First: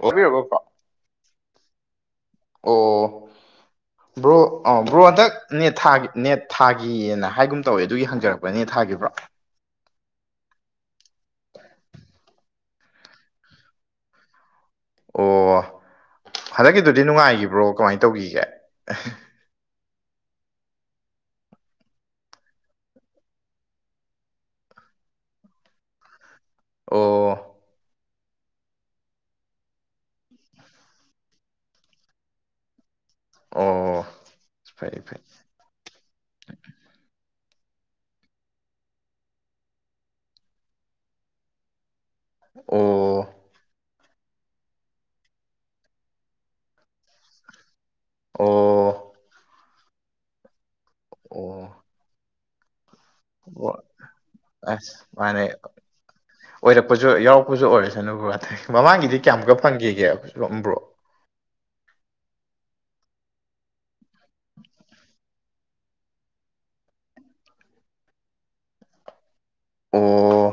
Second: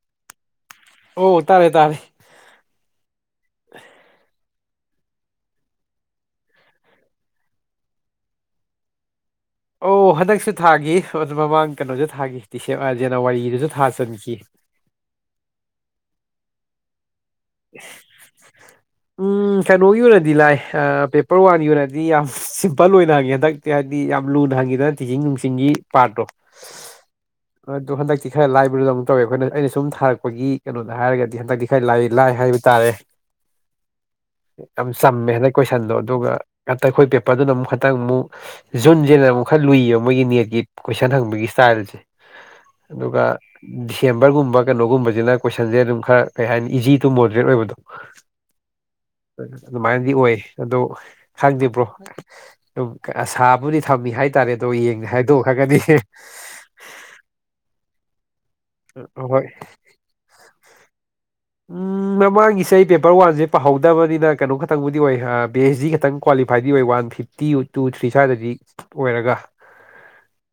ꯑꯣꯔꯦꯕ ꯄ ꯑꯣ ꯇꯥꯔꯦ ꯇꯥꯔꯦ ꯑꯣ ꯕ꯭ꯔꯣ ꯑꯥꯎ ꯕ꯭ꯔꯣ ꯍꯟꯗꯛ ꯅꯦꯠ ꯊꯥꯒꯤ ꯅꯦꯠ ꯊꯥꯒꯤꯌꯦꯅ ꯍꯥꯏꯒꯨꯝ ꯇꯧꯋꯦ ꯑꯗꯨꯒꯤ ꯍꯪꯖꯔꯛꯄꯅꯦ ꯅꯦꯠ ꯊꯥꯒꯤꯕ꯭ꯔꯣ ꯑꯣ ꯍꯟꯗꯛꯁꯨ ꯊꯥꯒꯤ ꯑꯗꯨ ꯃꯃꯥꯡ ꯀꯩꯅꯣꯖꯨ ꯊꯥꯒꯤ ꯗꯤꯁꯦ ꯑꯥ ꯖꯅꯋꯥꯔꯤꯗꯨꯖꯨ ꯊꯥꯖꯟꯈꯤ ꯑꯣ ꯍꯟꯗꯛꯀꯤꯗꯨꯗꯤ ꯅꯨꯡꯉꯥꯏꯒꯤꯕ꯭ꯔꯣ ꯀꯃꯥꯏꯅ ꯇꯧꯒꯤꯒꯦ ꯎꯝ ꯀꯩꯅꯣꯒꯤ ꯑꯣꯏꯔꯗꯤ ꯂꯥꯏ ꯑꯥ ꯄꯦꯄꯔ ꯋꯥꯟꯒꯤ ꯑꯣꯏꯅꯗꯤ ꯌꯥꯝ ꯁꯤꯝꯄꯜ ꯑꯣꯏꯅ ꯍꯪꯉꯦ ꯍꯟꯗꯛꯇꯤ ꯍꯥꯏꯗꯤ ꯌꯥꯝ ꯂꯨꯅ ꯍꯪꯉꯤ ꯑꯗꯨꯅ ꯇꯤꯆꯤꯡ ꯅꯨꯡꯆꯤꯡꯒꯤ ꯄꯥꯔꯠꯇꯣ ꯑꯣ ꯑꯗꯨ ꯍꯟꯗꯛ ꯇꯤ ꯈꯔ ꯂꯥꯏꯕꯗꯧꯅ ꯇꯧꯋꯦ ꯑꯩꯈꯣꯏꯅ ꯑꯩꯅ ꯁꯨꯝ ꯊꯥꯛꯄꯒꯤ ꯀꯅꯣꯗ ꯍꯥꯏꯔꯒꯗꯤ ꯍꯟꯗꯛꯇꯤ ꯈꯔ ꯂꯥꯏ ꯂꯥꯏ ꯍꯥꯏꯕ ꯇꯥꯔꯦ ꯑꯣ ꯌꯥꯝ ꯐꯩ ꯐꯩ ꯆꯝꯃꯦ ꯍꯟꯗꯛ ꯀꯣꯏꯁꯟꯗꯣ ꯑꯗꯨꯒ ꯍꯟꯇꯛ ꯑꯩꯈꯣꯏ ꯄꯦ ꯄꯔ ꯗꯨꯅ ꯑꯃꯨꯛ ꯈꯛꯇꯛ ꯃꯨꯛ ꯖꯨꯟꯖꯤꯅ ꯑꯃꯨꯛ ꯈꯔ ꯂꯨꯏꯌꯦꯕ ꯃꯣꯏꯒꯤ ꯅꯦꯠꯀꯤ ꯀꯣꯏꯁꯟ ꯍꯪꯕꯒꯤ ꯏꯁꯇꯥꯏꯜꯖꯦ ꯑꯗꯨꯒ ꯑꯣ ꯗꯤꯁꯦꯝꯕꯔꯒꯨꯝꯕ ꯀꯩꯅꯣꯒꯨꯝꯕꯖꯤꯅ ꯀꯣꯏꯁꯟꯖꯦ ꯑꯗꯨꯝ ꯈꯔ ꯀꯩ ꯍꯥꯏꯅꯤ ꯏꯖꯤ ꯇꯨ ꯃꯣꯗ꯭ꯔꯦꯠ ꯑꯣꯏꯕꯗꯣ ꯑꯣ ꯑꯗꯨꯃꯥꯏꯅꯗꯤ ꯑꯣꯏꯌꯦ ꯑꯗꯣ ꯈꯪꯗꯦ ꯑꯣ ꯕ꯭ꯔꯣ ꯑꯗꯨꯝ ꯑꯁꯥꯕꯨꯗꯤ ꯑꯣ ꯊꯝꯃꯤ ꯍꯥꯏꯇꯥꯔꯦ ꯑꯗꯣ ꯌꯦꯡ ꯍꯥꯏꯗꯣꯛꯑ ꯈꯪꯉꯅꯤ ꯑꯣꯏꯔꯛꯄꯖꯨ ꯌꯥꯎꯔꯛꯄꯖꯨ ꯑꯣꯏꯔꯁꯅꯨ ꯚꯥꯏ ꯃꯃꯥꯡꯒꯤꯗꯤ ꯍꯣꯏ ꯀꯌꯥꯃꯨꯛꯀ ꯐꯪꯈꯤꯒꯦ ꯕ꯭ꯔꯣ ꯎꯝ ꯃꯃꯥꯡꯒꯤ ꯁꯦ ꯑꯩ ꯄꯦꯄꯔ ꯋꯥꯟꯖꯦ ꯄꯥꯍꯧꯗꯕꯅꯤꯅꯥ ꯀꯅꯣ ꯈꯇꯪꯕꯨꯗꯤ ꯑꯣꯏꯌꯦ ꯑꯥ ꯄꯤ ꯑꯩꯆ ꯗꯤ ꯈꯇꯪ ꯀ꯭ꯋꯥꯂꯤꯐꯥꯏꯗꯤ ꯑꯣꯏ ꯋꯥꯟ ꯐꯤꯐꯇꯤ ꯇꯨ ꯊ꯭ꯔꯤ ꯁꯥꯏꯗꯗꯤ ꯑꯣꯏꯔꯒ ꯑꯣ